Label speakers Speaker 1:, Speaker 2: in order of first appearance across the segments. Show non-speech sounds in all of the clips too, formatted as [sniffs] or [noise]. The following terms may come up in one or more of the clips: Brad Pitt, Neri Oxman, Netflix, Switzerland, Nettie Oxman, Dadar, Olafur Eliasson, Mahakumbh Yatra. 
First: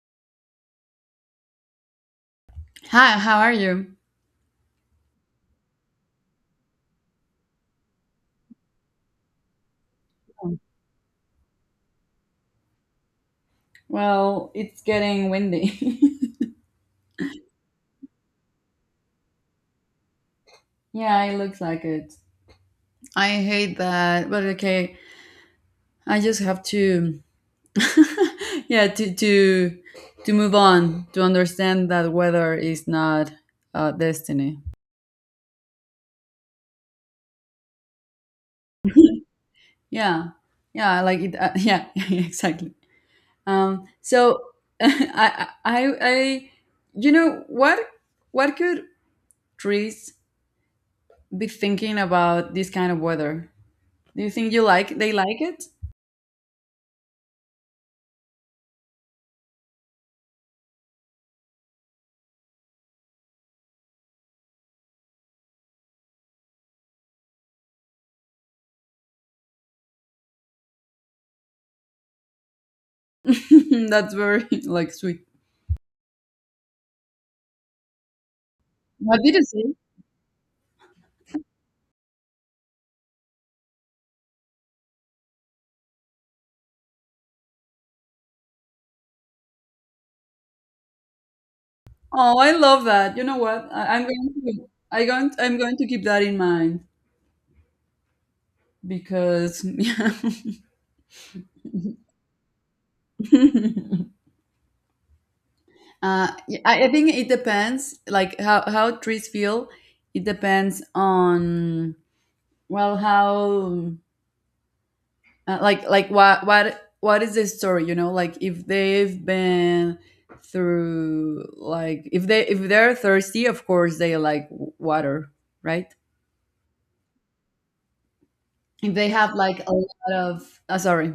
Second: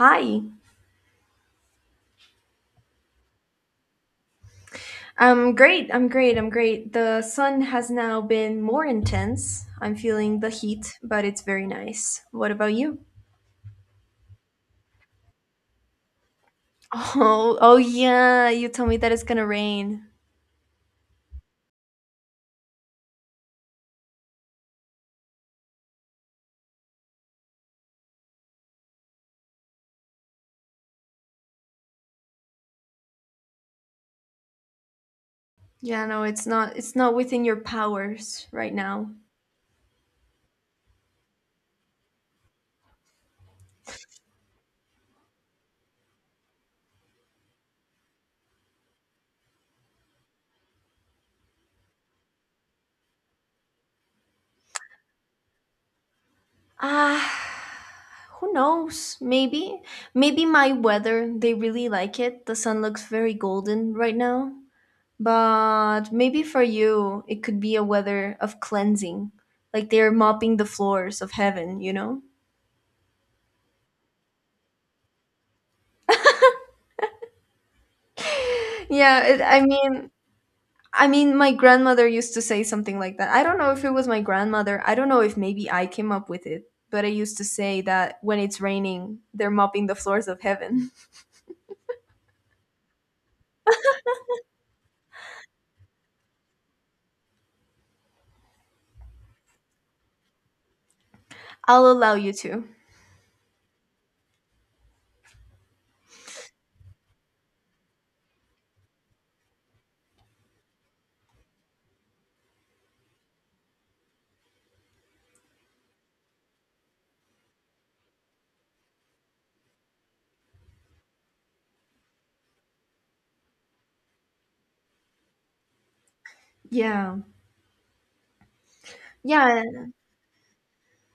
Speaker 1: Hi.
Speaker 2: Hi, how are you?
Speaker 1: I'm great. I'm great. I'm great. The sun has now been more intense. I'm feeling the heat, but it's very nice. What about you? [laughs]
Speaker 2: Well, it's getting windy.
Speaker 1: Oh, oh yeah, you told me that it's going to rain.
Speaker 2: [laughs] Yeah, it looks like it. I hate that, but okay. I just have to, [laughs] yeah, to move on to understand that weather is not destiny.
Speaker 1: Yeah, no, it's not within your powers right now.
Speaker 2: Yeah, yeah, like it. [laughs] Yeah, [laughs] exactly. So [laughs] I, I, I, I- you know what? What could trees be thinking about this kind of weather? Do you think you like they like it?
Speaker 1: Ah, who knows? Maybe maybe my weather, they really like it. The sun looks very golden right now. But maybe for you, it could be a weather of cleansing, like they're mopping the floors of heaven,
Speaker 2: [laughs] That's very, like, sweet. What
Speaker 1: Yeah,
Speaker 2: did
Speaker 1: it,
Speaker 2: you say?
Speaker 1: I mean, my grandmother used to say something like that. I don't know if it was my grandmother. I don't know if maybe I came up with it, but I used to say that when it's raining, they're mopping the floors of heaven.
Speaker 2: Oh, I love that. You know what? I, I'm going to I going I'm going to keep that in mind because [laughs] yeah.
Speaker 1: [laughs] I'll allow you to.
Speaker 2: Yeah, I think it depends, like how trees feel. It depends on, well, how, like what is the story? You know, like if they've been through, like, if they're thirsty, of course they like water, right?
Speaker 1: Yeah.
Speaker 2: If they have,
Speaker 1: Yeah.
Speaker 2: like, a lot of, sorry,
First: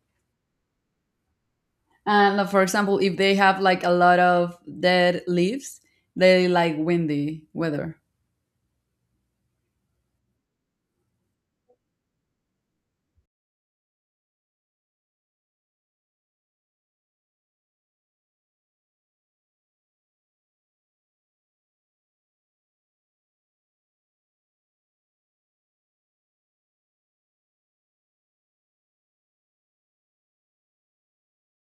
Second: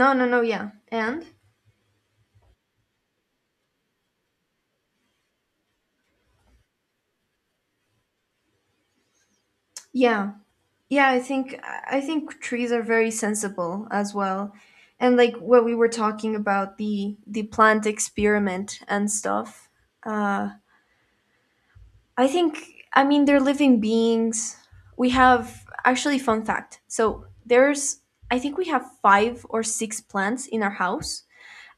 Speaker 1: No, no, no, yeah. And?
Speaker 2: and, for example, if they have like a lot of dead leaves, they like windy weather.
Speaker 1: Yeah. Yeah, I think trees are very sensible as well. And like what we were talking about the plant experiment and stuff. Uh I think I mean they're living beings. We have actually fun fact. So there's I think we have 5 or 6 plants in our house,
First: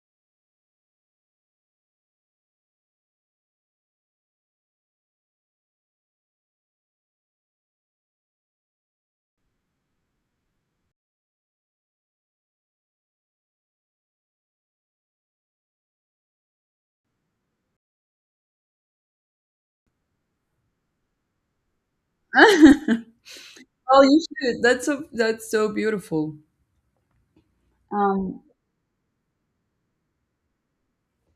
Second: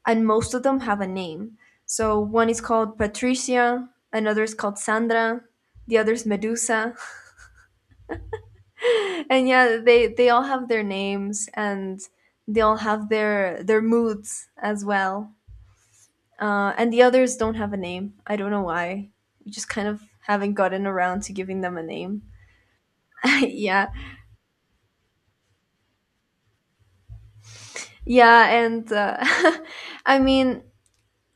Speaker 1: and most of them have a name. So one is called Patricia, another is called Sandra, the other is Medusa, and yeah, they all have their names, and they all have their moods as well. And the others don't have a name. I don't know why. We just kind of haven't gotten around to giving them a name.
Speaker 2: [laughs]
Speaker 1: [laughs] Yeah.
Speaker 2: Oh, you should. That's so beautiful. um
Speaker 1: Yeah. And [laughs] I mean,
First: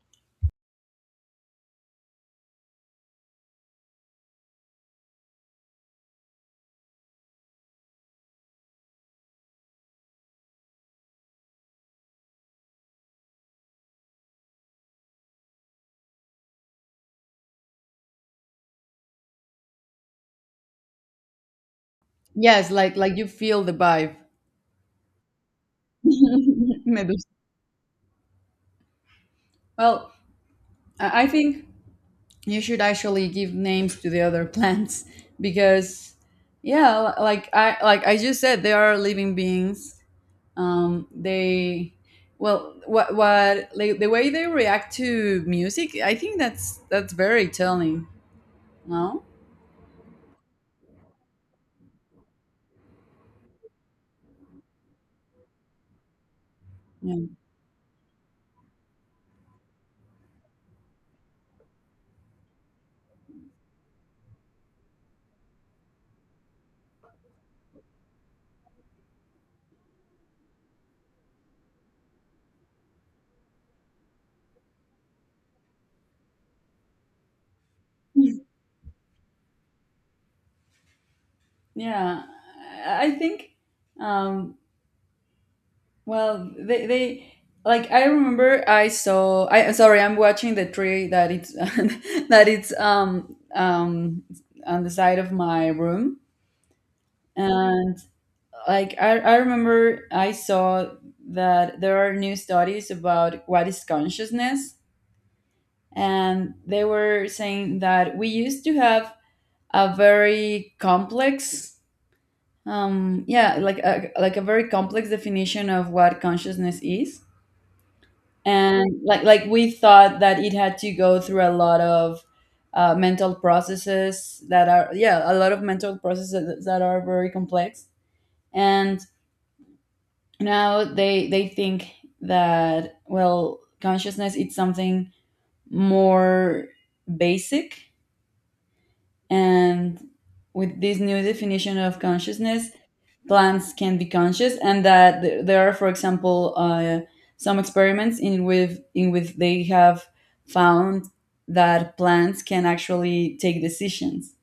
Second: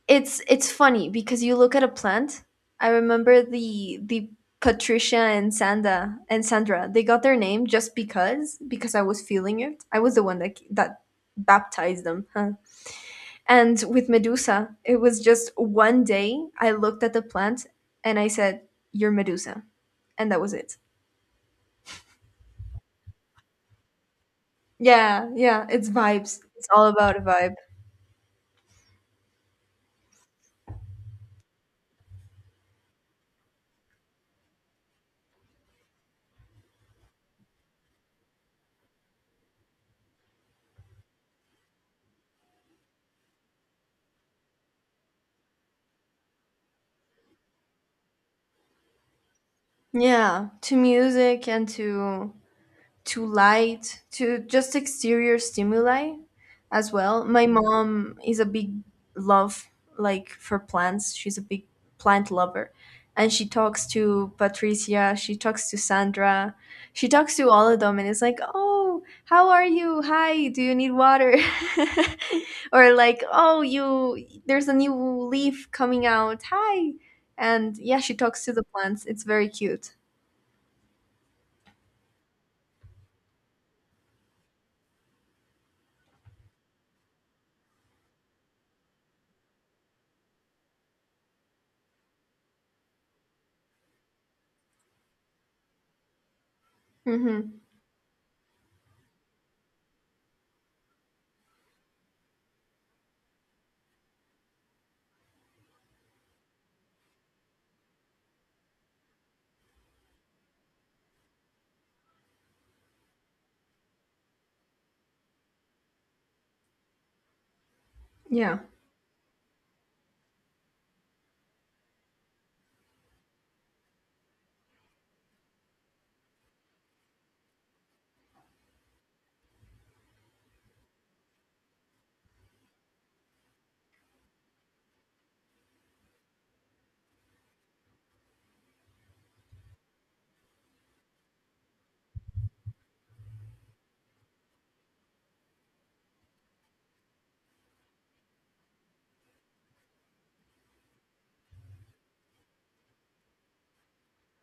Speaker 1: it's funny because you look at a plant. I remember the patricia and Sanda and Sandra, they got their name just because I was feeling it. I was the one that that baptized them. Huh? And with Medusa, it was just one day I looked at the plant and I said, "You're Medusa." And that was it.
Speaker 2: yes, like you feel the vibe.
Speaker 1: Yeah, yeah, it's vibes. It's
Speaker 2: [laughs]
Speaker 1: all
Speaker 2: Maybe,
Speaker 1: about a vibe.
Speaker 2: well, I think you should actually give names to the other [laughs] plants because yeah, like I like I just said, they are living beings. They Well, what, like, the way they react to music, I think that's very telling, no?
Speaker 1: Yeah, to music and to light, to just exterior stimuli as well.
Speaker 2: Yeah,
Speaker 1: My mom is a big love like for plants. She's a big plant lover. And she talks to Patricia, she talks to Sandra, she talks to all of them, and it's like, "Oh, how are you? Hi, do you need water?" [laughs] Or like, "Oh, you there's a new leaf coming out. Hi." And yeah, she talks to the plants. It's very cute.
Speaker 2: yeah, I think. um Well, they like I remember I saw I sorry, I'm watching the tree that it's [laughs] that it's on the side of my room,
Speaker 1: Mhm.
Speaker 2: and, like, I remember I saw that there are new studies about what is consciousness, and they were saying that we used to have a very complex, yeah, like a very complex definition of what consciousness is.
Speaker 1: Yeah.
Speaker 2: And, like we thought that it had to go through a lot of, mental processes that are, yeah, a lot of mental processes that are very complex. And now they think that, well, consciousness, it's something more basic. And with this new definition of consciousness, plants can be conscious, and that there are, for example, some experiments in which they have found that plants can actually take decisions.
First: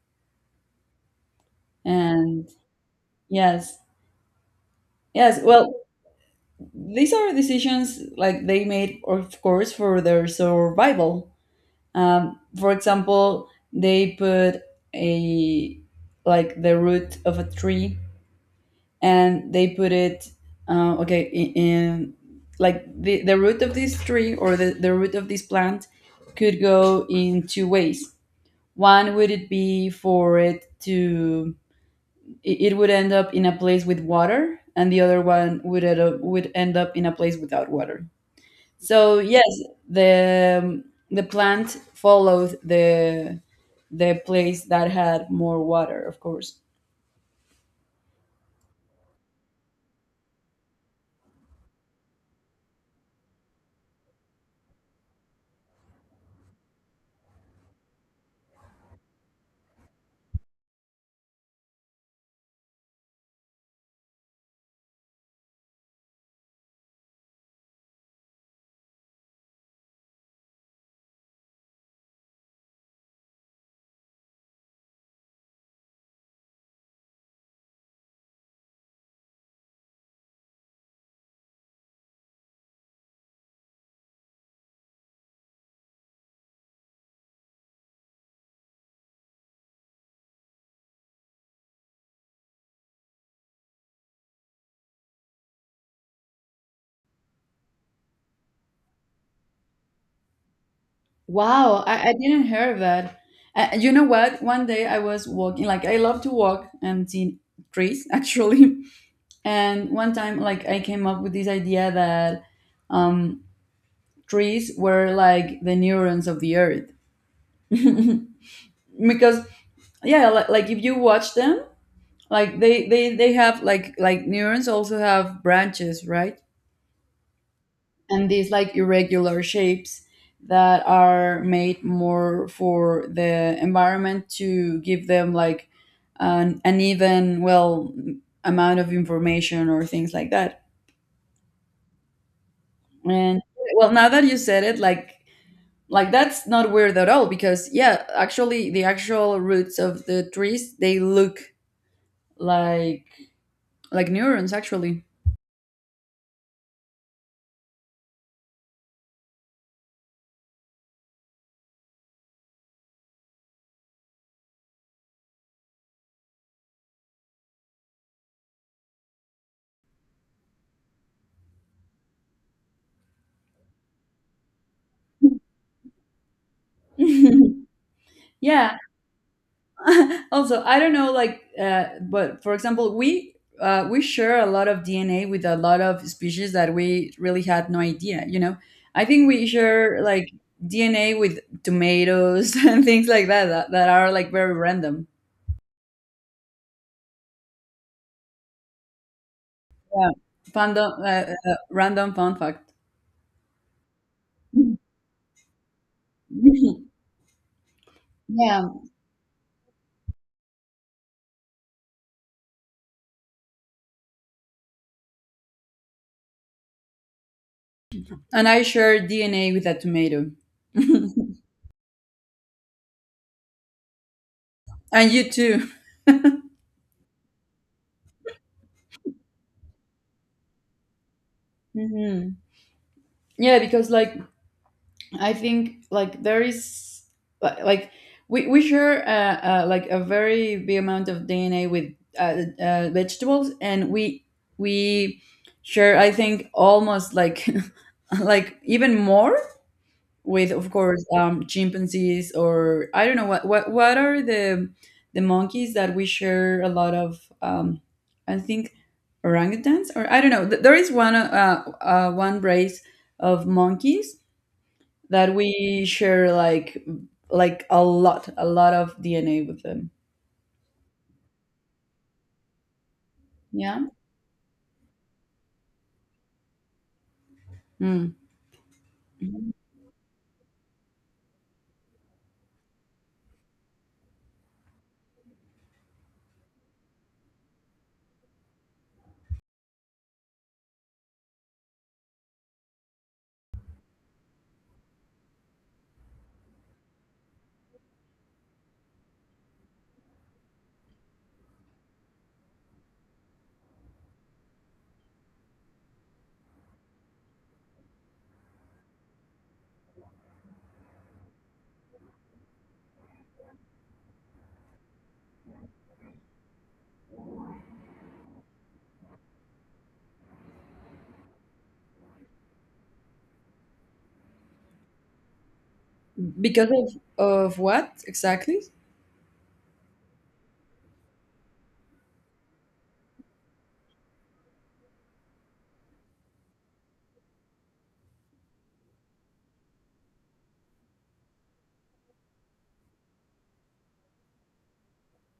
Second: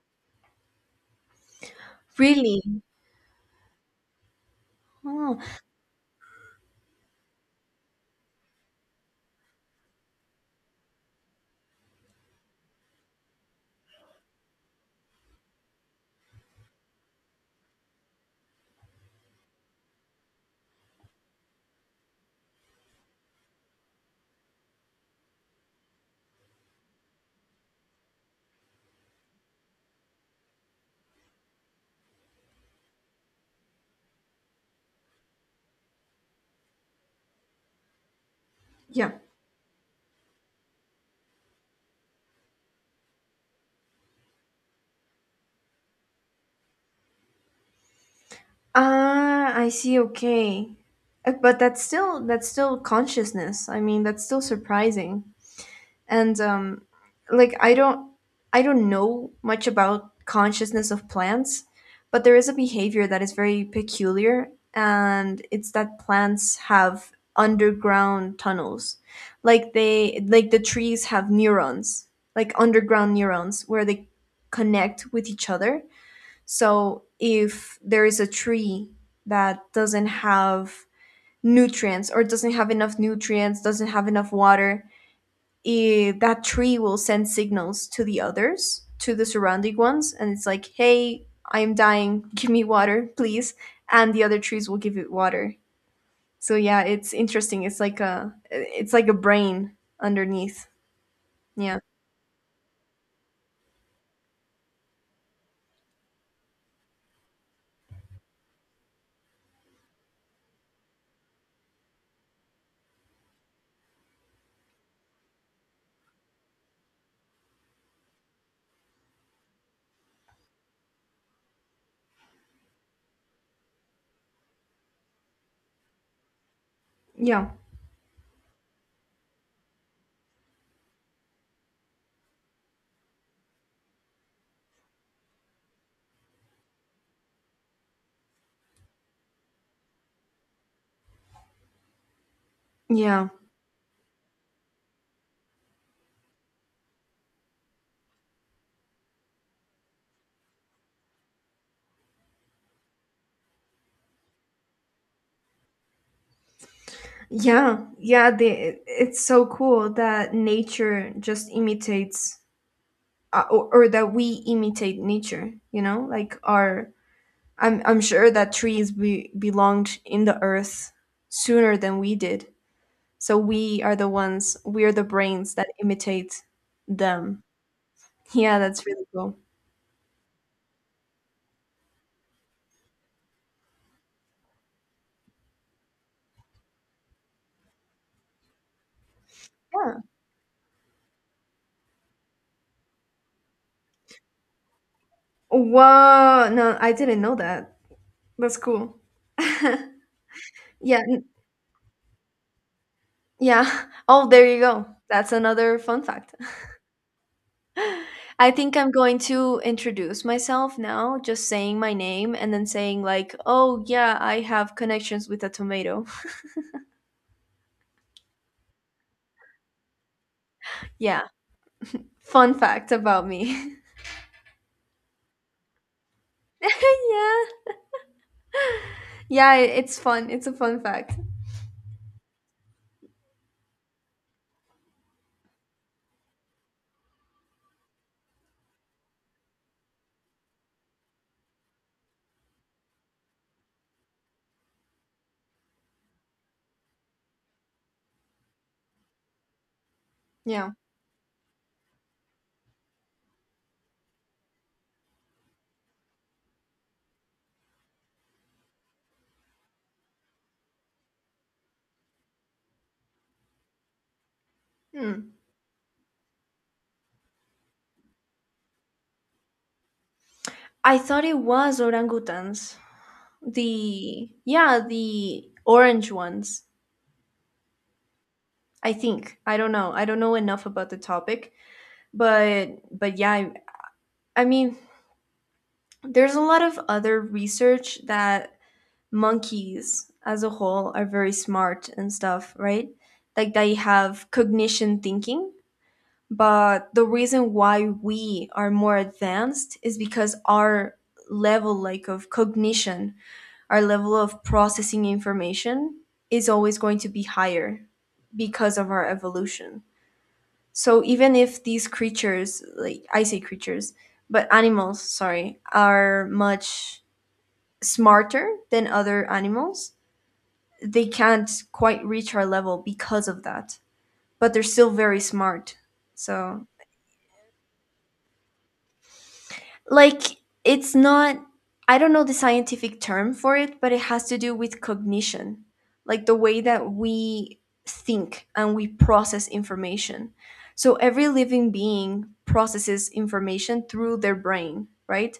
Speaker 2: And
Speaker 1: Really?
Speaker 2: yes.
Speaker 1: Oh.
Speaker 2: Yes. Well, these are decisions like they made, of course, for their survival. For example, they put a like the root of a tree, and they put it, okay, in, like the root of this tree, or the root of this plant could go in two ways. One, would it be for it to it it would end up in a place with water, and the other one, would end up in a place without water,
Speaker 1: Yeah.
Speaker 2: so yes, the the plant followed the place that had more water, of course.
Speaker 1: Ah, I see. Okay. But that's still consciousness. I mean, that's still surprising. And like I don't know much about consciousness of plants, but there is a behavior that is very peculiar, and it's that plants have underground tunnels. Like they like the trees have neurons, like underground neurons where they connect with each other. So if there is a tree that doesn't have nutrients or doesn't have enough nutrients, doesn't have enough water, eh, that tree will send signals to the others, to the surrounding ones, and it's like, hey, I'm dying, [laughs] give me water, please. And the other trees will give it water. So yeah, it's interesting. It's like a brain underneath. Yeah.
Speaker 2: Wow, I didn't hear of that. You know what? One day I was walking, like I love to walk and see trees [laughs] actually. And one time, like I came up with this idea that, um, trees were like the neurons of the earth, [laughs] because, yeah, like if you watch them, like they have, like neurons also have branches, right?
Speaker 1: Yeah.
Speaker 2: And these, like, irregular shapes that are made more for the environment to give them, like, an even, well, amount of information or things like that.
Speaker 1: Yeah.
Speaker 2: And, well, now that you said it, like, that's not weird at all, because, yeah, actually the actual roots of the trees, they look like like neurons actually.
Speaker 1: Yeah, yeah, the, it's so cool that nature just imitates, or that we imitate nature. You know, like our, I'm sure that trees be, belonged in the earth sooner than we did. So we are the ones, we are the brains that imitate them.
Speaker 2: [laughs]
Speaker 1: Yeah,
Speaker 2: Yeah.
Speaker 1: that's really cool.
Speaker 2: [laughs] Also, I don't know, like, but for example, we share a lot of DNA with a lot of species that we really had no idea, you know. I think we
Speaker 1: Yeah.
Speaker 2: share, like, DNA with tomatoes [laughs] and things like that that are, like, very random.
Speaker 1: Whoa! No, I didn't know that. That's cool. [laughs]
Speaker 2: Yeah. Fandom,
Speaker 1: Yeah,
Speaker 2: random fun fact.
Speaker 1: yeah. [laughs] Oh, there you go. That's another fun fact.
Speaker 2: [laughs]
Speaker 1: I
Speaker 2: Yeah.
Speaker 1: think I'm going to introduce myself now, just saying my name and then saying, like, oh, yeah, I have connections with a tomato. [laughs]
Speaker 2: And I share DNA with a tomato, [laughs]
Speaker 1: Yeah.
Speaker 2: and
Speaker 1: Fun fact about me. [laughs]
Speaker 2: you too.
Speaker 1: Yeah. Yeah, it's fun. It's a fun fact.
Speaker 2: Hmm. Yeah, because, like, I think, like, there is, like we share, like, a very big amount of DNA with, vegetables, and we share, I think, almost, like, [laughs] like even more with, of
Speaker 1: Yeah.
Speaker 2: course, chimpanzees, or I don't know what are the monkeys that we share a lot of, I think orangutans, or I don't know. There is one race of monkeys that
Speaker 1: Hmm.
Speaker 2: we share, like a lot of DNA with them.
Speaker 1: I thought it was orangutans.
Speaker 2: Yeah.
Speaker 1: The, yeah, the orange ones.
Speaker 2: Mm.
Speaker 1: I think. I don't know. I don't know enough about the topic, but yeah, I mean, there's a lot of other research that monkeys as a whole are very smart and stuff, right? Like they have cognition thinking. But the reason why we are more advanced is because our level like of cognition, our level of processing information is always going to be higher because of our evolution. So even if these creatures, like I say creatures, but animals, sorry, are much smarter than other animals, they can't quite reach our level because of that. But they're still very smart. So,
Speaker 2: Because of what exactly?
Speaker 1: like, it's not, I don't know the scientific term for it, but it has to do with cognition, like the way that we think and we process information. So, every living being processes information through their brain, right?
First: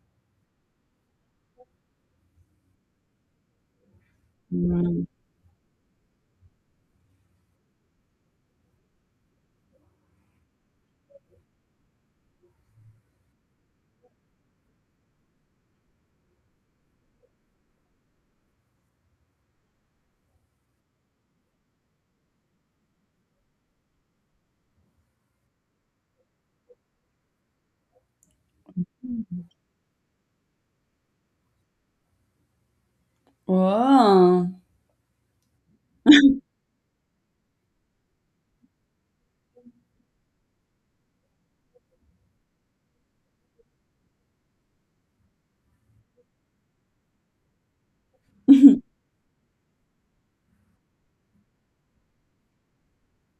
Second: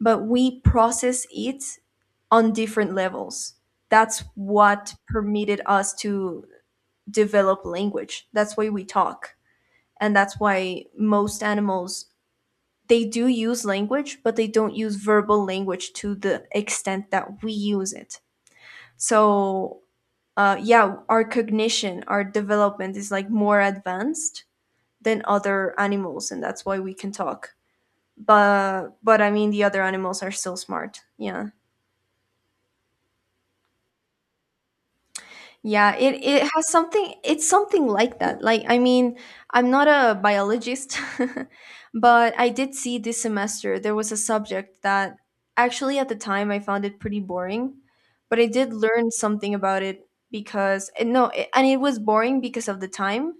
Speaker 1: But we process it on different levels. That's what
Speaker 2: Mm.
Speaker 1: permitted us to develop language. That's why we talk. And that's why most animals they do use language, but they don't use verbal language to the extent that we use it. So, yeah, our cognition, our development is like more advanced than other animals, and that's why we can talk. But I mean, the other animals are still smart. Yeah.
Speaker 2: Oh.
Speaker 1: Yeah, it has something it's something like that. Like I mean, I'm not a biologist, [laughs] but I did see this semester there was a subject that actually at the time I found it pretty boring, but I did
Speaker 2: [laughs]
Speaker 1: learn something about it because and no, it, and it was boring because of the time,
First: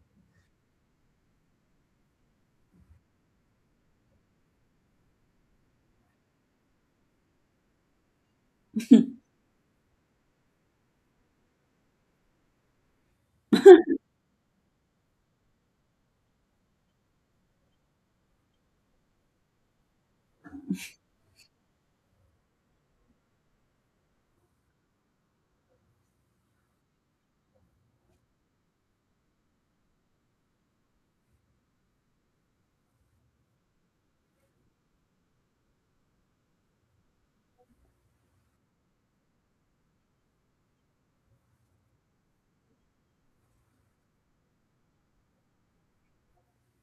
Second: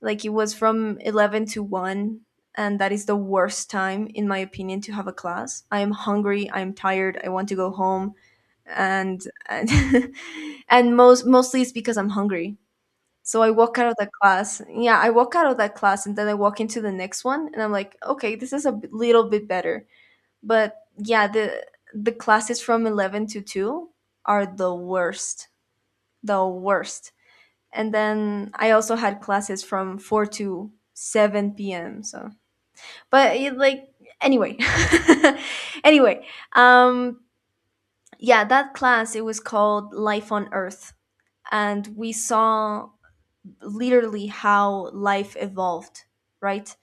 Speaker 1: like it was from 11 to 1, and that is the worst time in my opinion to have a class. I am hungry, I'm tired, I want to go home, and and, [laughs] and most mostly it's because I'm hungry. So I walk out of that class. Yeah, I walk out of that class and then I walk into the next one and I'm like, "Okay, this is a little bit better." But yeah, the classes from 11 to 2 are the worst. The worst. And then I also had classes from 4 to 7 p.m. So, but it, like anyway, [laughs] anyway, um, yeah, that class it was called Life on Earth, and we saw literally how life evolved, right?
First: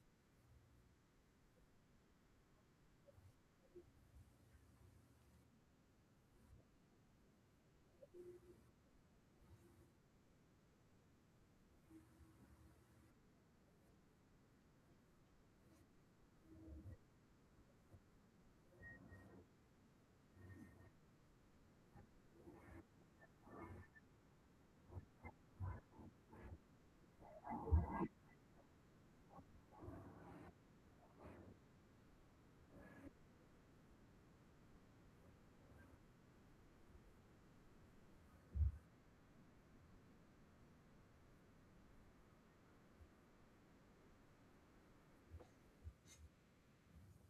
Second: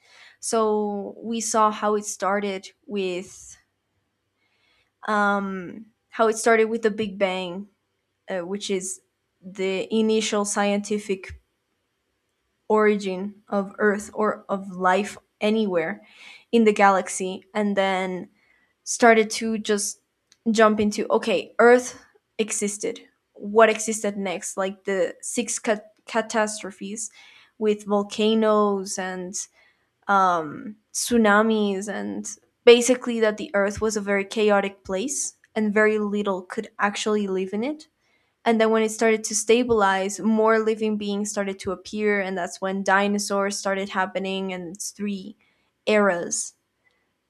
Speaker 1: So we saw how it started with how it started with the Big Bang, which is the initial scientific origin of Earth or of life anywhere in the galaxy, and then started to just jump into okay, Earth existed. What existed next? Like the six catastrophes with volcanoes and tsunamis, and basically that the Earth was a very chaotic place and very little could actually live in it. And then when it started to stabilize, more living beings started to appear, and that's when dinosaurs started happening, and it's three eras,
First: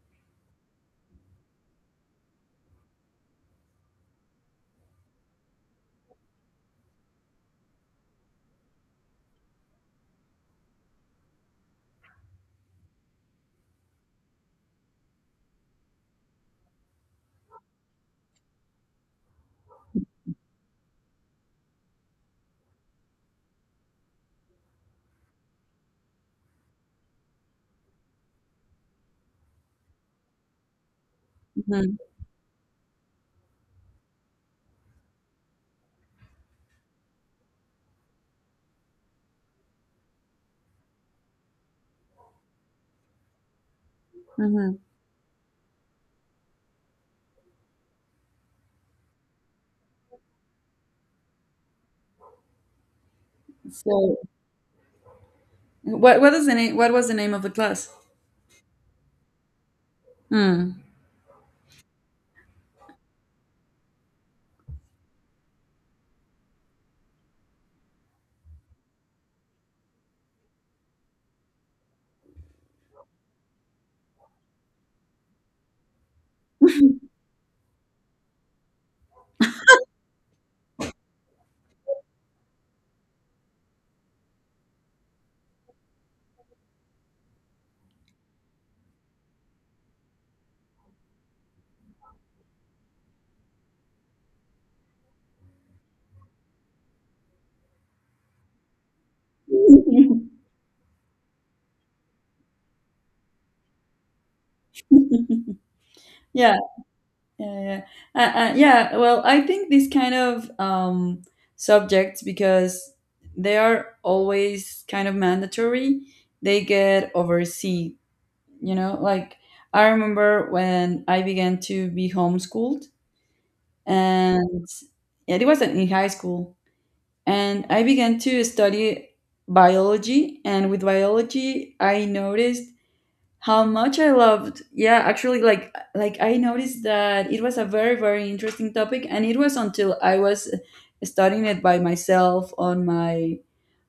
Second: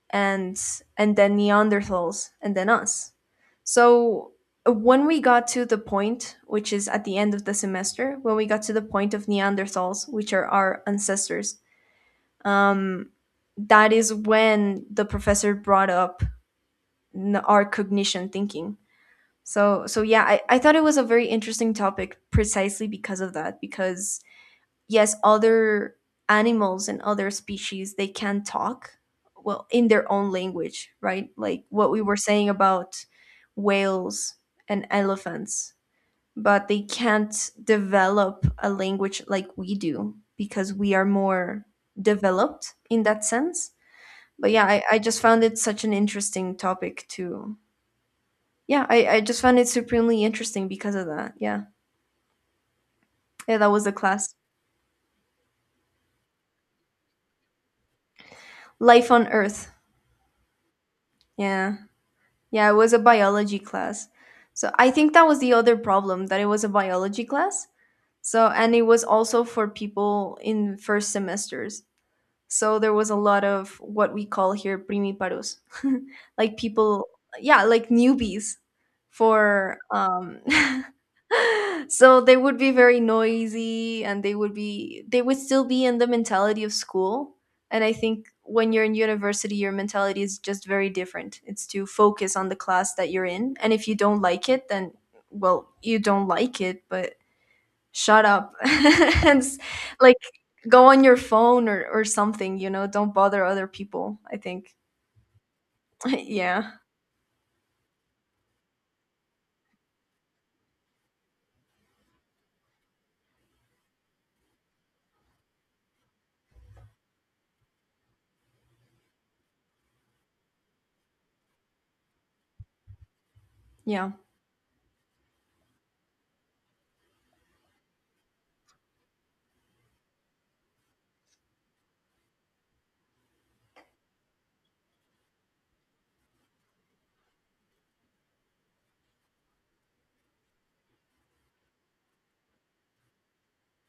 Speaker 1: and and then Neanderthals, and then us. So when we got to the point, which is at the end of the semester, when we got to the point of Neanderthals, which are our ancestors, um, that is when the professor brought up our cognition thinking. So so yeah, I thought it was a very interesting topic precisely because of that. Because yes, other animals and other species they can talk well in their own language, right? Like what
Speaker 2: Mhm,
Speaker 1: we were saying about whales and elephants, but they can't develop a language like we do because we are more developed in that sense. But yeah,
Speaker 2: mhm.
Speaker 1: I just found it such an interesting topic to yeah, I just found it supremely interesting because of that. Yeah. Yeah, that was the
Speaker 2: So
Speaker 1: class.
Speaker 2: what was the name of the class?
Speaker 1: Life on Earth.
Speaker 2: Hmm.
Speaker 1: Yeah. Yeah, it was a biology class. So I think that was the other problem that it was a biology class. So and it was also for people in first semesters. So there was a lot of what we call here primiparos, [laughs] like people, yeah, like newbies for [laughs] so they would be very noisy, and they would still be in the mentality of school. And I think when you're in university your mentality is just very different. It's to focus on the class that you're in, and if you don't like it then well, you don't like it, but shut up [laughs] and s- like
Speaker 2: [laughs]
Speaker 1: go on your phone, or something. You know, don't bother other people. I think
Speaker 2: Yeah,
Speaker 1: [laughs] yeah.
Speaker 2: yeah, yeah. Yeah. Yeah, well, I think these kind of subjects, because they are always kind of mandatory, they get overseen, you know, like I remember when I began to be homeschooled,
Speaker 1: Yeah.
Speaker 2: and yeah, it wasn't in high school, and I began to study biology, and with biology I noticed how much I loved. Yeah, actually, like I noticed that it was a very, very interesting topic, and it was until I was studying it by myself on my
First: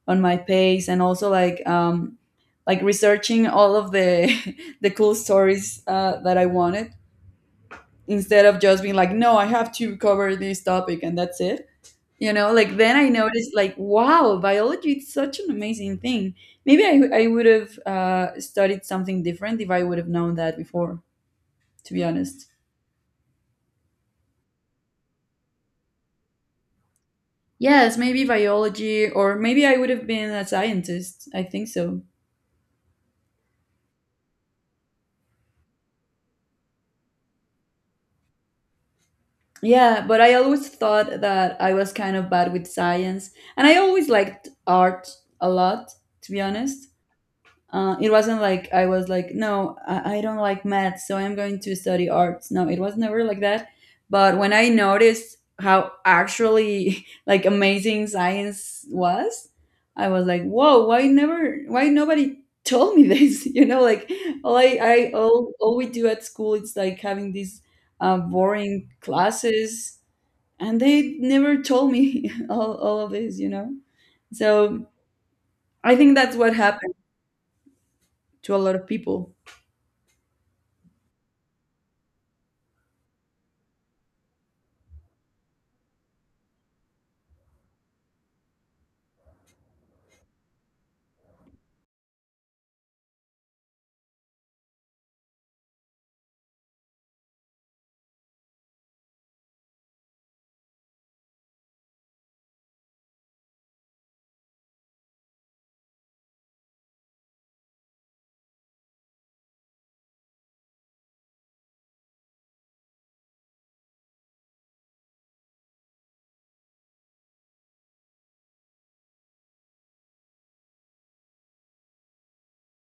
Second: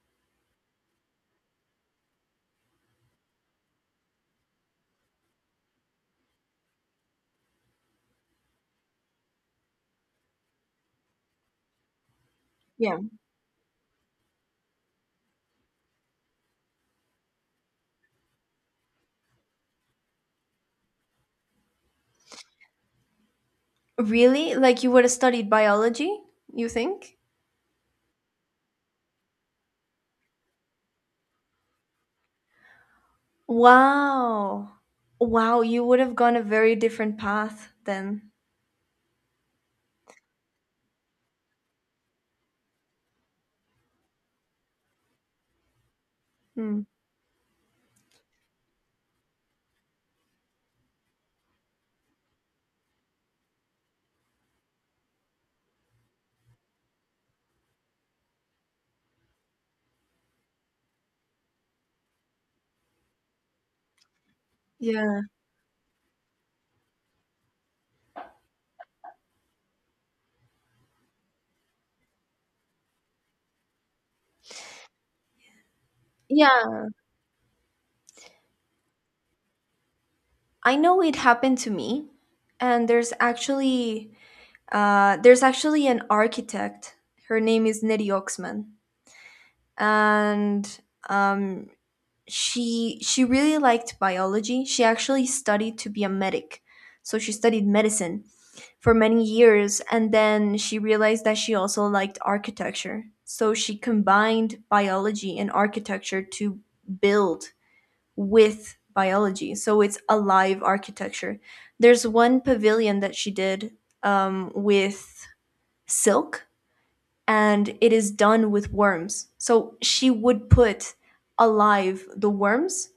Speaker 2: on my pace, and also, like, like researching all of the [laughs] the cool stories, that I wanted, instead of just being like, no, I have to cover this topic and that's it. You know, like then
Speaker 1: Yeah.
Speaker 2: I noticed, like, wow, biology is such an amazing thing. Maybe I would have, studied something different if I would have known that before, to be honest.
Speaker 1: Really? Like you would have studied biology, you think?
Speaker 2: Yes, maybe biology, or maybe I would have been a scientist. I think so.
Speaker 1: Wow. Wow, you would have gone a very different path then.
Speaker 2: Yeah, but I always thought that I was kind of bad with science, and I always liked art a lot, to be
Speaker 1: Hmm.
Speaker 2: honest. It wasn't like I was like, no, I don't like math, so I'm going to study arts. No, it was never like that. But when I noticed how actually [laughs] like amazing science was, I was like, whoa, why never, why nobody told me this? [laughs] You know, like all
Speaker 1: Yeah.
Speaker 2: all we do at school is like having these boring classes, and they never told me [laughs] all of this, you know? So I think that's what
Speaker 1: Yeah,
Speaker 2: happened to a lot of people.
Speaker 1: I know it happened to me. And there's actually an architect, her name is Nettie Oxman. And um she really liked biology. She actually studied to be a medic. So she studied medicine for many years and then she realized that she also liked architecture. So she combined biology and architecture to build with biology. So it's alive architecture. There's one pavilion that she did with silk, and it is done with worms. So she would put alive the worms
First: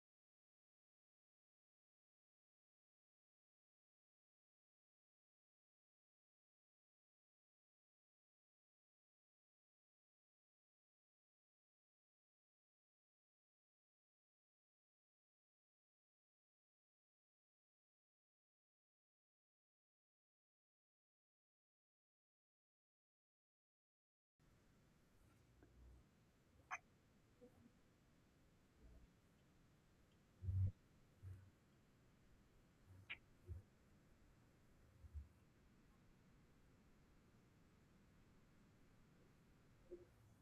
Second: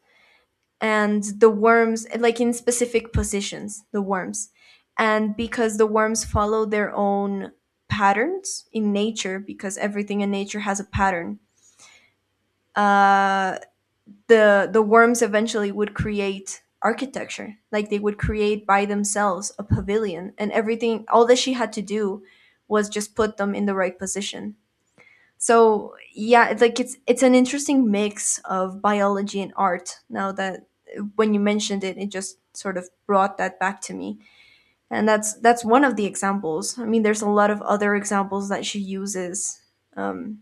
Speaker 1: and the worms, like, in specific positions the worms, and because the worms follow their own patterns in nature, because everything in nature has a pattern, uh, the worms eventually would create architecture. Like they would create by themselves a pavilion and everything. All that she had to do was just put them in the right position. So yeah, it's like it's an interesting mix of biology and art. Now that when you mentioned it, it just sort of brought that back to me. And that's one of the examples. I mean, there's a lot of other examples that she uses, um,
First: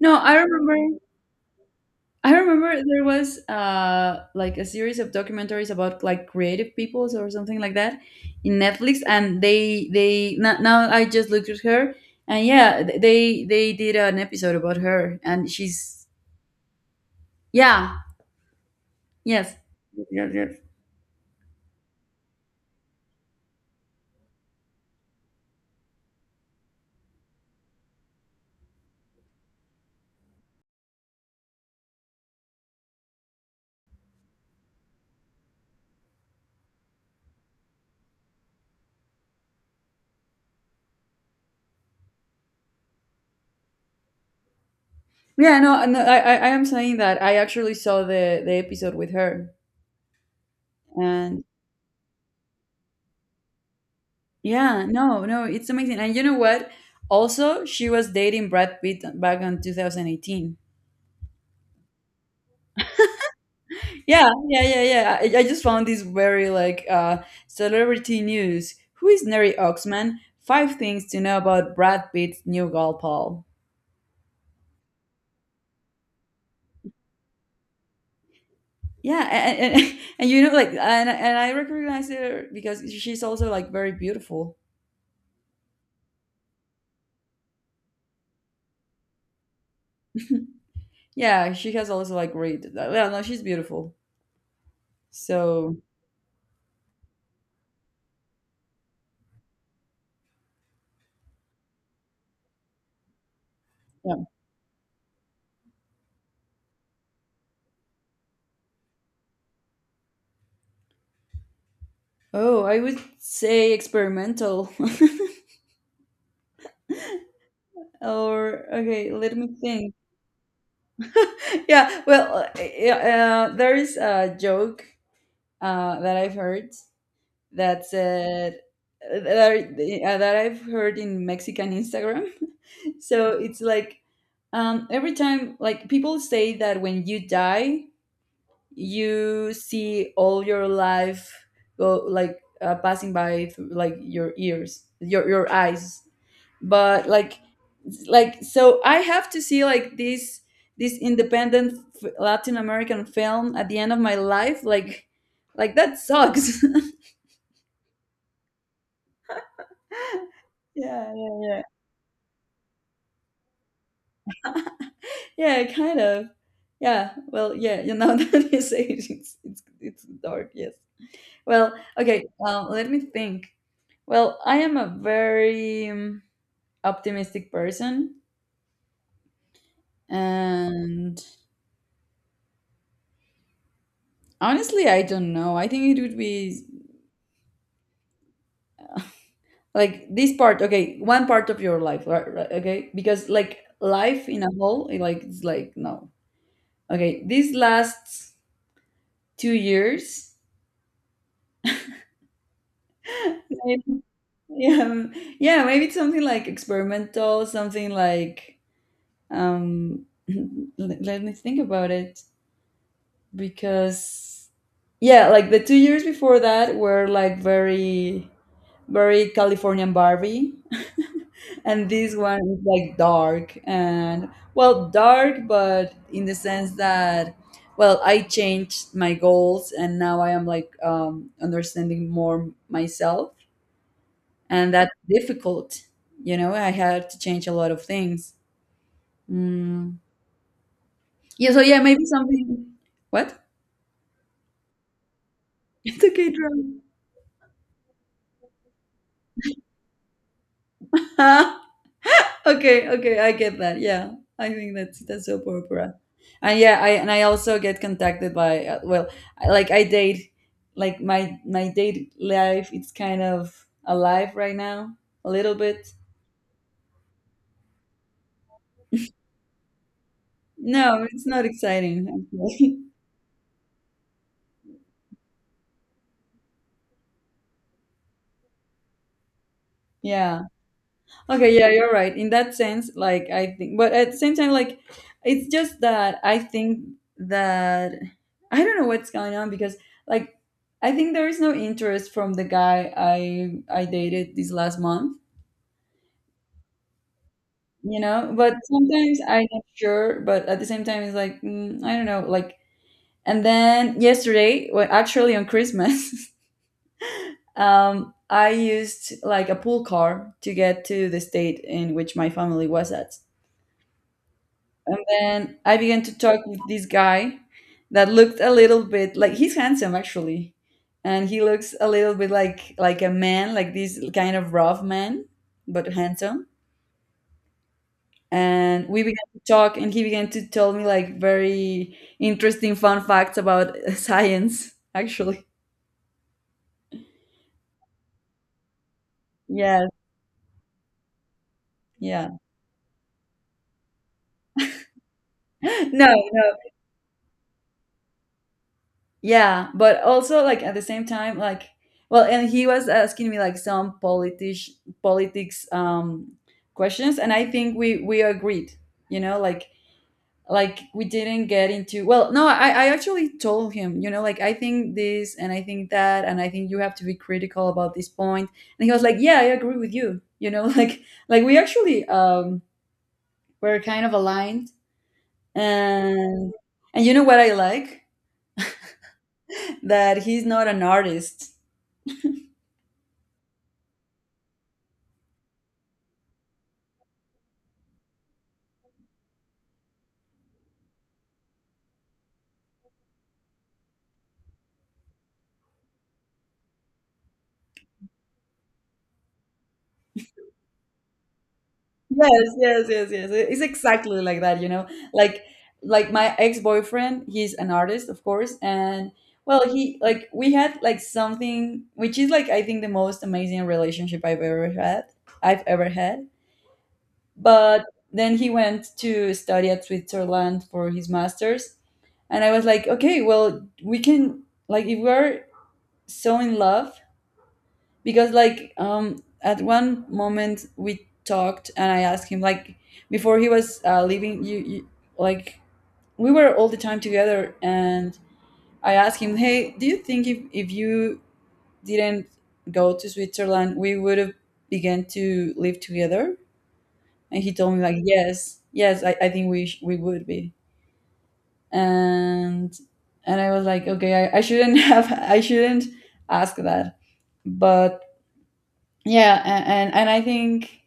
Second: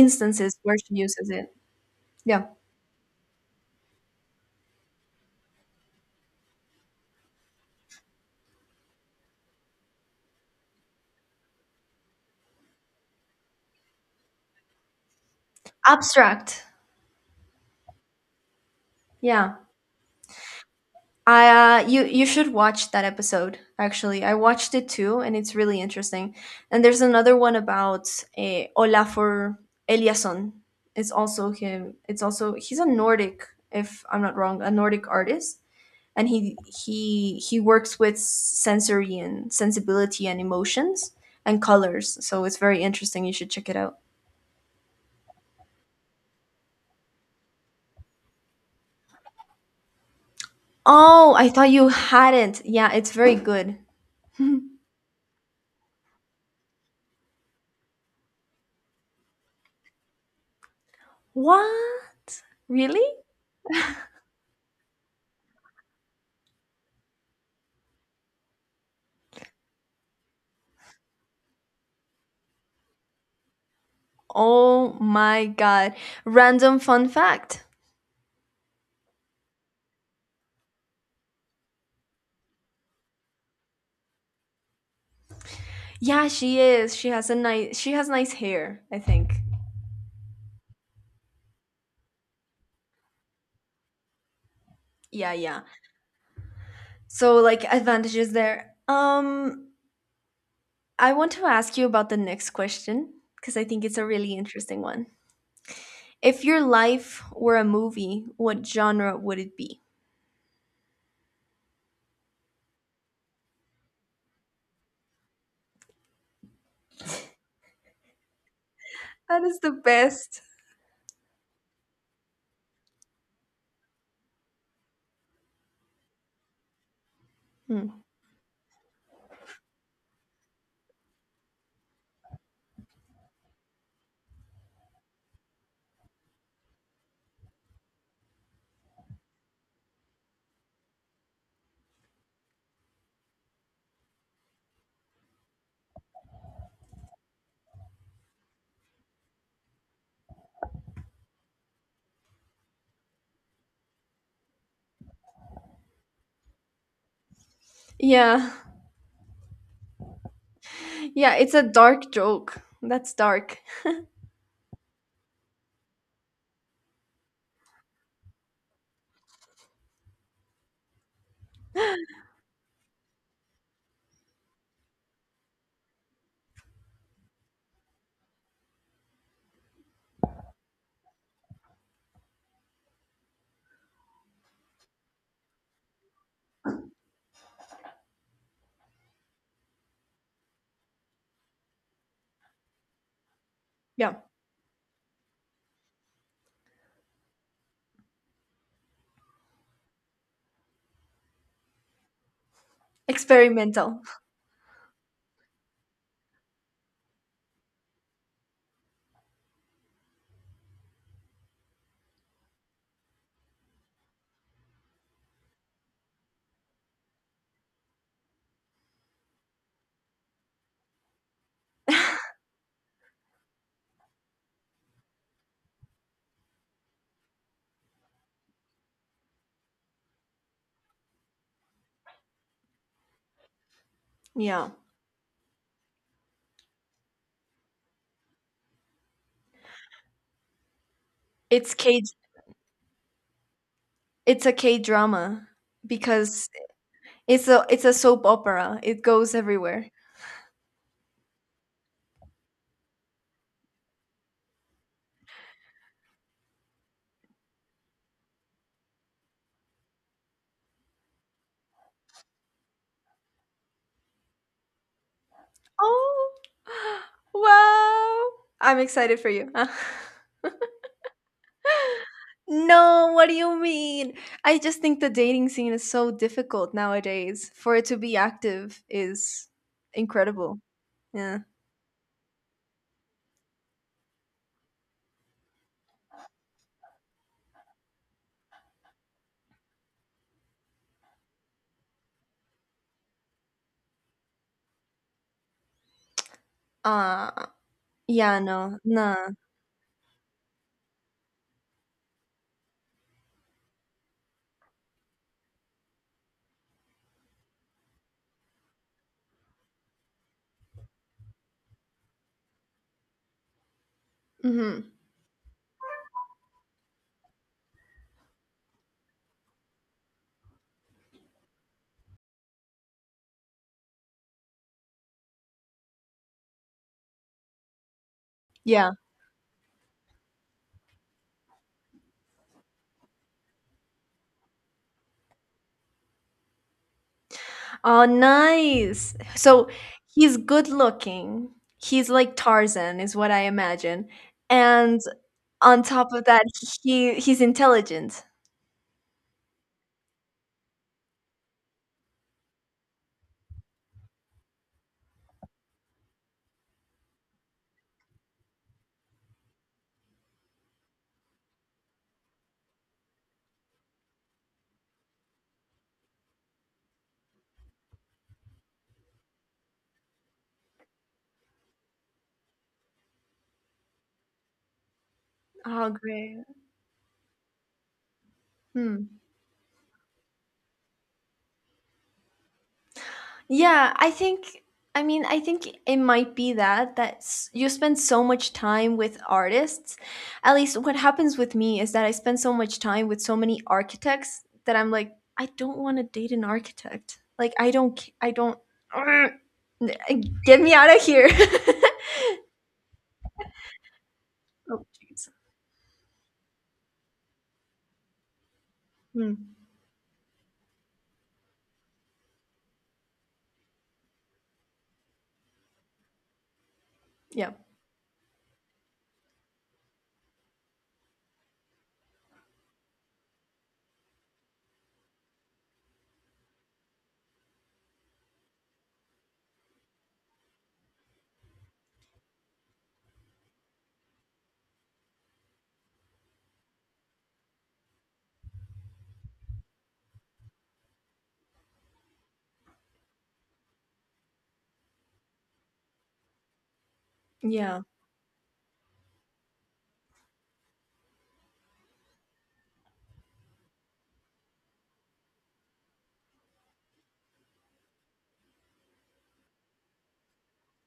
Speaker 2: No, I
Speaker 1: where she
Speaker 2: remember.
Speaker 1: uses it.
Speaker 2: I
Speaker 1: Yeah.
Speaker 2: remember there was, like, a series of documentaries about like creative peoples or something like that in Netflix, and they now I just looked at her, and yeah, they did an episode about her, and she's,
Speaker 1: Abstract.
Speaker 2: yeah, yes,
Speaker 1: Yeah.
Speaker 2: yes, yes.
Speaker 1: You should watch that episode. Actually, I watched it too, and it's really interesting. And there's another one about Olafur Eliasson. It's also him. It's also, he's a Nordic, if I'm not wrong, a Nordic artist, and he he works with sensory and sensibility and emotions and colors. So it's very interesting. You should check it out.
Speaker 2: Yeah, no, no, I am saying that I actually saw the episode with her,
Speaker 1: Oh,
Speaker 2: and
Speaker 1: I thought you hadn't. Yeah, it's very good.
Speaker 2: yeah, no, no, it's amazing, and you know what? Also, she was dating Brad Pitt back in 2018.
Speaker 1: What? Really?
Speaker 2: Yeah, yeah, yeah, yeah. I just found this, very, like, celebrity news. Who is Neri Oxman? Five things to know about Brad Pitt's new gal pal.
Speaker 1: Oh my god. Random fun fact.
Speaker 2: Yeah, [laughs] and you know, like, and I recognize her because she's also, like, very beautiful.
Speaker 1: Yeah, she is. She has a nice, she has nice hair, I think.
Speaker 2: [laughs] Yeah, she has also, like, great. Well, no, she's beautiful.
Speaker 1: Yeah, yeah.
Speaker 2: So
Speaker 1: So, like, advantages there. Um, I want to ask you about the next question because I think it's a
Speaker 2: yeah.
Speaker 1: really interesting one. If your life were a movie, what genre would it be?
Speaker 2: Oh, I would say experimental. [laughs] Or, okay, let
Speaker 1: That
Speaker 2: me
Speaker 1: is the
Speaker 2: think.
Speaker 1: best.
Speaker 2: [laughs] Yeah, well, yeah, there is a joke, that I've heard, that
Speaker 1: Hmm.
Speaker 2: said that I've heard in Mexican Instagram. [laughs] So it's like, every time, like people say that when you die, you see all your life go, like, passing by through, like, your ears, your eyes, but, like, so I have to see, like, this independent Latin American film at the end of my life, like that sucks. [laughs]
Speaker 1: Yeah.
Speaker 2: Yeah.
Speaker 1: Yeah,
Speaker 2: Yeah,
Speaker 1: it's
Speaker 2: yeah.
Speaker 1: a dark joke. That's dark.
Speaker 2: Yeah, kind of. Yeah, well, yeah, you know, [laughs] that you say it, it's dark, yes. Well, okay, let me think. Well, I am a very, optimistic person. And honestly, I don't know. I think it would be like this part, okay, one part of your life, right, right, okay? Because, like,
Speaker 1: Yeah.
Speaker 2: life in a whole, like it's like, no. Okay, these last 2 years, [laughs]
Speaker 1: Experimental.
Speaker 2: maybe- yeah, yeah, maybe it's something like experimental, something like um [laughs] let me think about it. Because yeah, like the 2 years before that were like very, very Californian Barbie, [laughs] and this
Speaker 1: [laughs]
Speaker 2: one is like dark, and, well, dark, but in the sense that, well, I changed my goals and now I am, like, understanding more myself,
Speaker 1: Yeah.
Speaker 2: and that's difficult. I had to change a lot of things. Mm. Yeah, so
Speaker 1: It's
Speaker 2: yeah, maybe
Speaker 1: cagey.
Speaker 2: something. What?
Speaker 1: It's a K drama
Speaker 2: [laughs] It's okay
Speaker 1: because
Speaker 2: Drew.
Speaker 1: it's a soap opera. It goes everywhere.
Speaker 2: [laughs] Okay, okay, I get that, yeah. I think that's soap opera. And yeah, I also get contacted by well, like I date. Like my date life, it's kind of alive right now, a little bit.
Speaker 1: Oh, [gasps] wow! I'm excited for you. [laughs]
Speaker 2: No, it's not exciting, actually.
Speaker 1: No, what do you mean? I just think the dating scene is so difficult nowadays. For it to be active is
Speaker 2: [laughs] yeah.
Speaker 1: incredible. Yeah.
Speaker 2: Okay, yeah, you're right. In that sense, like I think, but at the same time, like it's just that I think that I don't know what's going on because, like, I think there is no interest from the guy I dated this last month,
Speaker 1: Uh,
Speaker 2: you know.
Speaker 1: yeah,
Speaker 2: But
Speaker 1: no.
Speaker 2: sometimes
Speaker 1: Nah.
Speaker 2: I'm not sure, but at the same time, it's like I don't know, like. And then yesterday, well, actually on Christmas, [laughs] I used like a pool car to get to the state in which my family was at.
Speaker 1: Mhm.
Speaker 2: And then I began to talk with this guy that looked a little bit like he's handsome, actually. And he looks a little bit like a man, like this kind of rough man, but handsome. And
Speaker 1: Yeah.
Speaker 2: we began to talk and he began to tell me like very interesting fun facts about [laughs] science, actually.
Speaker 1: Oh, nice. So,
Speaker 2: Yes,
Speaker 1: he's good looking. He's
Speaker 2: yeah.
Speaker 1: like Tarzan is what I imagine. And on
Speaker 2: [laughs] No,
Speaker 1: top of that,
Speaker 2: no.
Speaker 1: he's intelligent.
Speaker 2: Yeah, but also like at the same time, like well, and he was asking me like some politish, politics questions, and I think we agreed, you know, like we didn't get into, well no, I actually told him, you know, like I think this and I think that and I think you have to be critical about this point. And he was like, yeah, I agree with you, you know, [laughs] like we actually were kind of aligned.
Speaker 1: Oh, great.
Speaker 2: and and you know what I like?
Speaker 1: Hmm.
Speaker 2: [laughs] that he's not an artist. [laughs]
Speaker 1: Yeah, I think, I mean, I think it might be that you spend so much time with artists. At least what happens with me is that I spend so much time with so many architects that I'm like, I don't want to date an architect. Like I don't [sniffs] ugh. Get me out of here. [laughs]
Speaker 2: Yes, yes, yes, yes. It's exactly like that, you know.
Speaker 1: Oh, jeez.
Speaker 2: Like like my ex-boyfriend, he's an artist, of course, and
Speaker 1: Hmm.
Speaker 2: well, he like we had like something which is like I think the most amazing relationship I've ever had.
Speaker 1: Yeah.
Speaker 2: But then he went to study at Switzerland for his master's. And I was like, okay, well, we can, like, if we're so in love, because, at one moment we talked and I asked him, like, before he was leaving, like, we were all the time together. And I asked him, hey, do you think if you didn't go to Switzerland, we would have began to live together? And he told me
Speaker 1: Yeah.
Speaker 2: like, yes, yes, I think we we would be. And I was like, okay, I shouldn't [laughs] have, I shouldn't ask that. But yeah, and I think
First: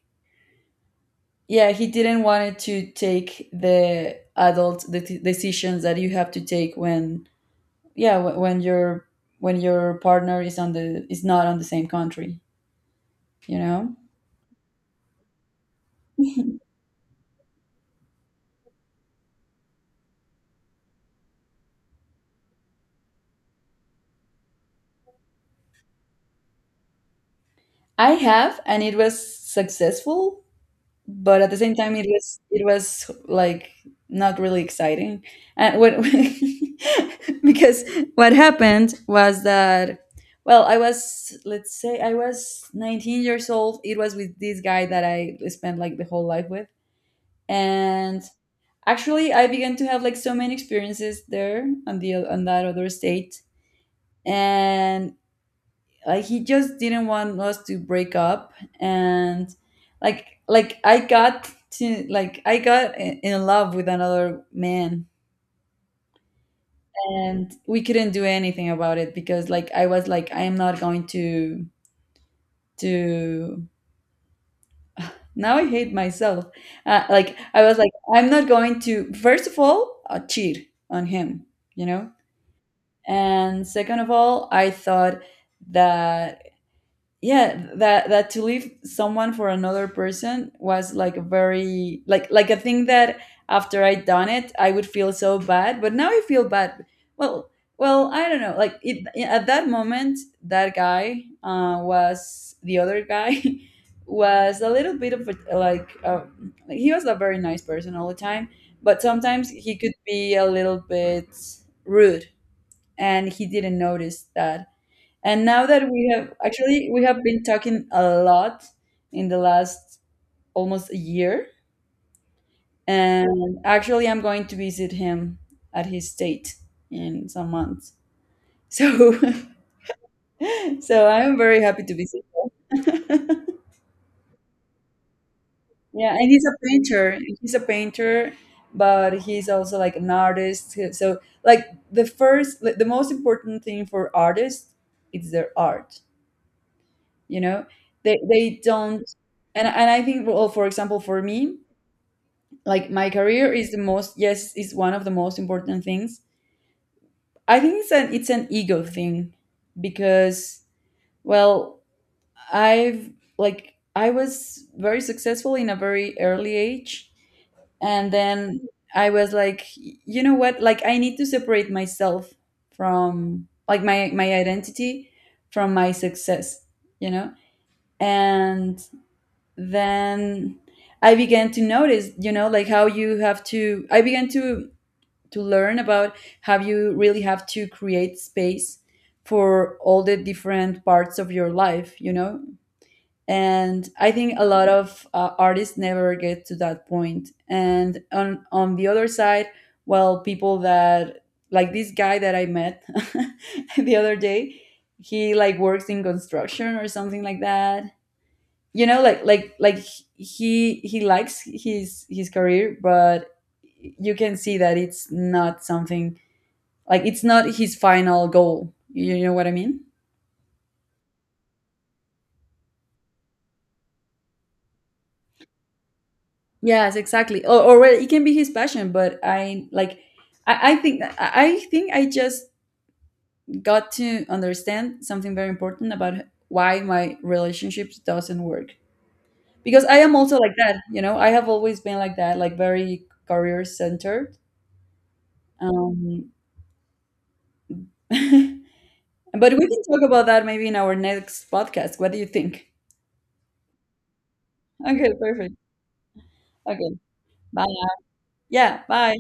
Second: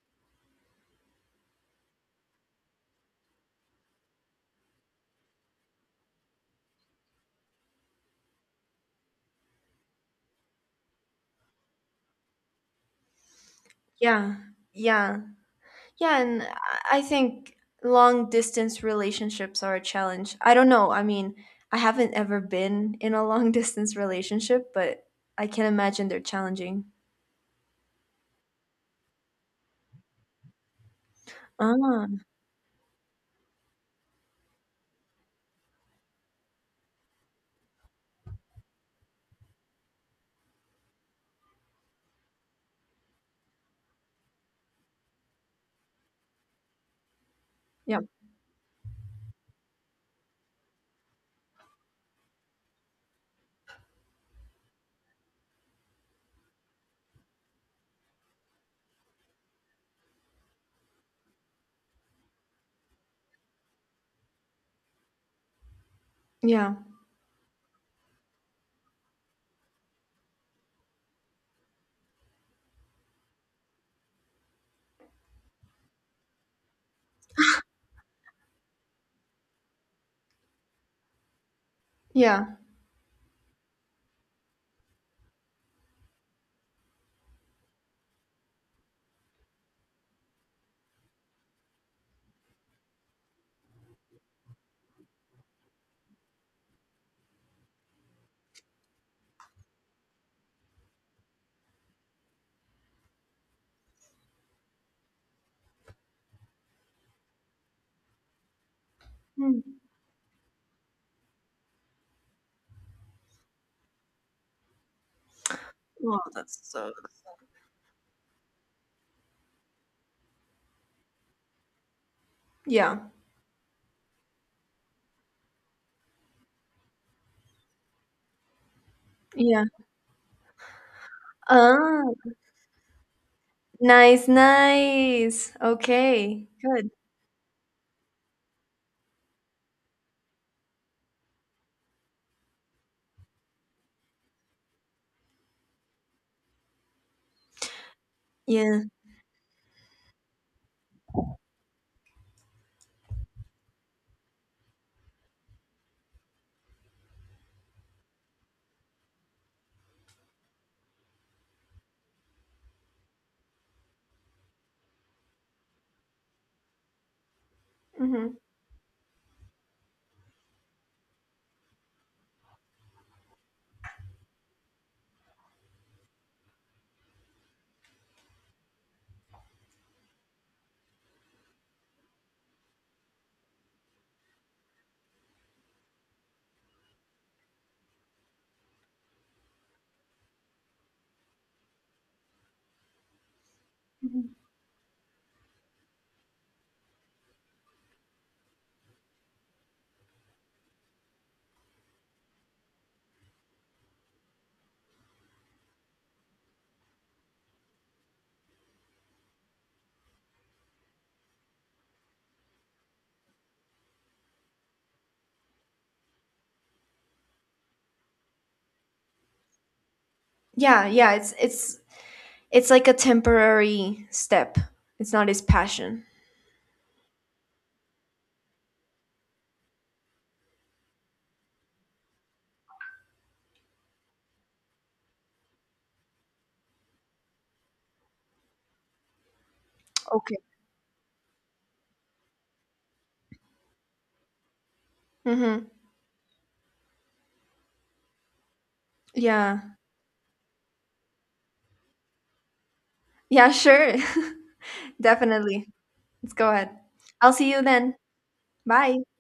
Speaker 2: yeah, he didn't want it to take the adult the decisions that you have to take when yeah when your partner is on the is not on the same country. You know,
Speaker 1: Yeah. Yeah. Yeah, and I think long distance relationships are a challenge. I don't know. I mean, I haven't ever been in a long [laughs] distance relationship, but I can imagine they're challenging.
Speaker 2: I have, and it was successful, but at the same time it
Speaker 1: Ah,
Speaker 2: was like not really exciting. And what, [laughs] because what happened was that, well, I was, let's say I was 19 years old. It was with this guy that I spent like the whole life with.
Speaker 1: yeah,
Speaker 2: And actually I began to have like so many experiences there on the on that other state. And like he just didn't want us to break up. And like I got to like I got in love with another man.
Speaker 1: yeah,
Speaker 2: And we couldn't do anything about it because like I was like I am not going to now I hate myself. Like I was like I'm not going to, first of all, cheat on him, you know.
Speaker 1: yeah.
Speaker 2: And second of all, I thought that yeah, that to leave someone for another person was like a very like a thing that after I'd done it I would feel so bad, but now I feel bad. Well, well I don't know, like, it, at that moment that guy, was the other guy, [laughs] was a little bit of a like, he was a very nice person all the time, but sometimes he
Speaker 1: Hmm.
Speaker 2: could be a little bit rude. And he didn't notice that. And now that we
Speaker 1: Well,
Speaker 2: have,
Speaker 1: that's
Speaker 2: actually
Speaker 1: so.
Speaker 2: we have been talking a lot in the last almost a year,
Speaker 1: Yeah,
Speaker 2: and actually I'm going to visit him at his state in some months. So
Speaker 1: yeah.
Speaker 2: [laughs] so I'm very happy to
Speaker 1: Ah,
Speaker 2: visit. [laughs]
Speaker 1: nice, nice.
Speaker 2: Yeah, and he's
Speaker 1: Okay,
Speaker 2: a
Speaker 1: good.
Speaker 2: painter. He's a painter, but he's also like an artist. So like the first like, the most important thing for artists is their art, you know? They
Speaker 1: Yeah.
Speaker 2: don't. And I think, well for example for me, like my career is the most, yes, is one of the most important things. I think it's an ego thing. Because, well, I've like I was very successful in a very early age. And
Speaker 1: Hmm.
Speaker 2: then I was like, you know what, like I need to separate myself from like my identity from my success, you know. And then I began to notice, you know, like how you have to, I began to learn about how you really have to create space for all the different parts of your life, you know? And I
Speaker 1: Hmm.
Speaker 2: think a lot of artists never get to that point. And on the other side, well, people that, like this guy that I met [laughs] the other day, he like works in construction or something like that. You know, like he likes his career, but you can see that it's not something like it's not his final goal. You know what I mean?
Speaker 1: Yeah, yeah. It's like a temporary step. It's not his passion.
Speaker 2: Yes, exactly. Or well, it can be his passion, but I like. I think I think I just got to understand something very important about why my relationships doesn't work, because I am also
Speaker 1: Okay.
Speaker 2: like that. You know, I have always been like that, like very career centered.
Speaker 1: Mm-hmm.
Speaker 2: Um, [laughs] but we
Speaker 1: Yeah.
Speaker 2: can talk about that maybe in our next podcast. What do you think?
Speaker 1: Yeah, sure. [laughs]
Speaker 2: Okay, perfect.
Speaker 1: Definitely. Let's go ahead.
Speaker 2: Okay,
Speaker 1: I'll see you
Speaker 2: bye.
Speaker 1: then.
Speaker 2: Yeah,
Speaker 1: Bye.
Speaker 2: bye.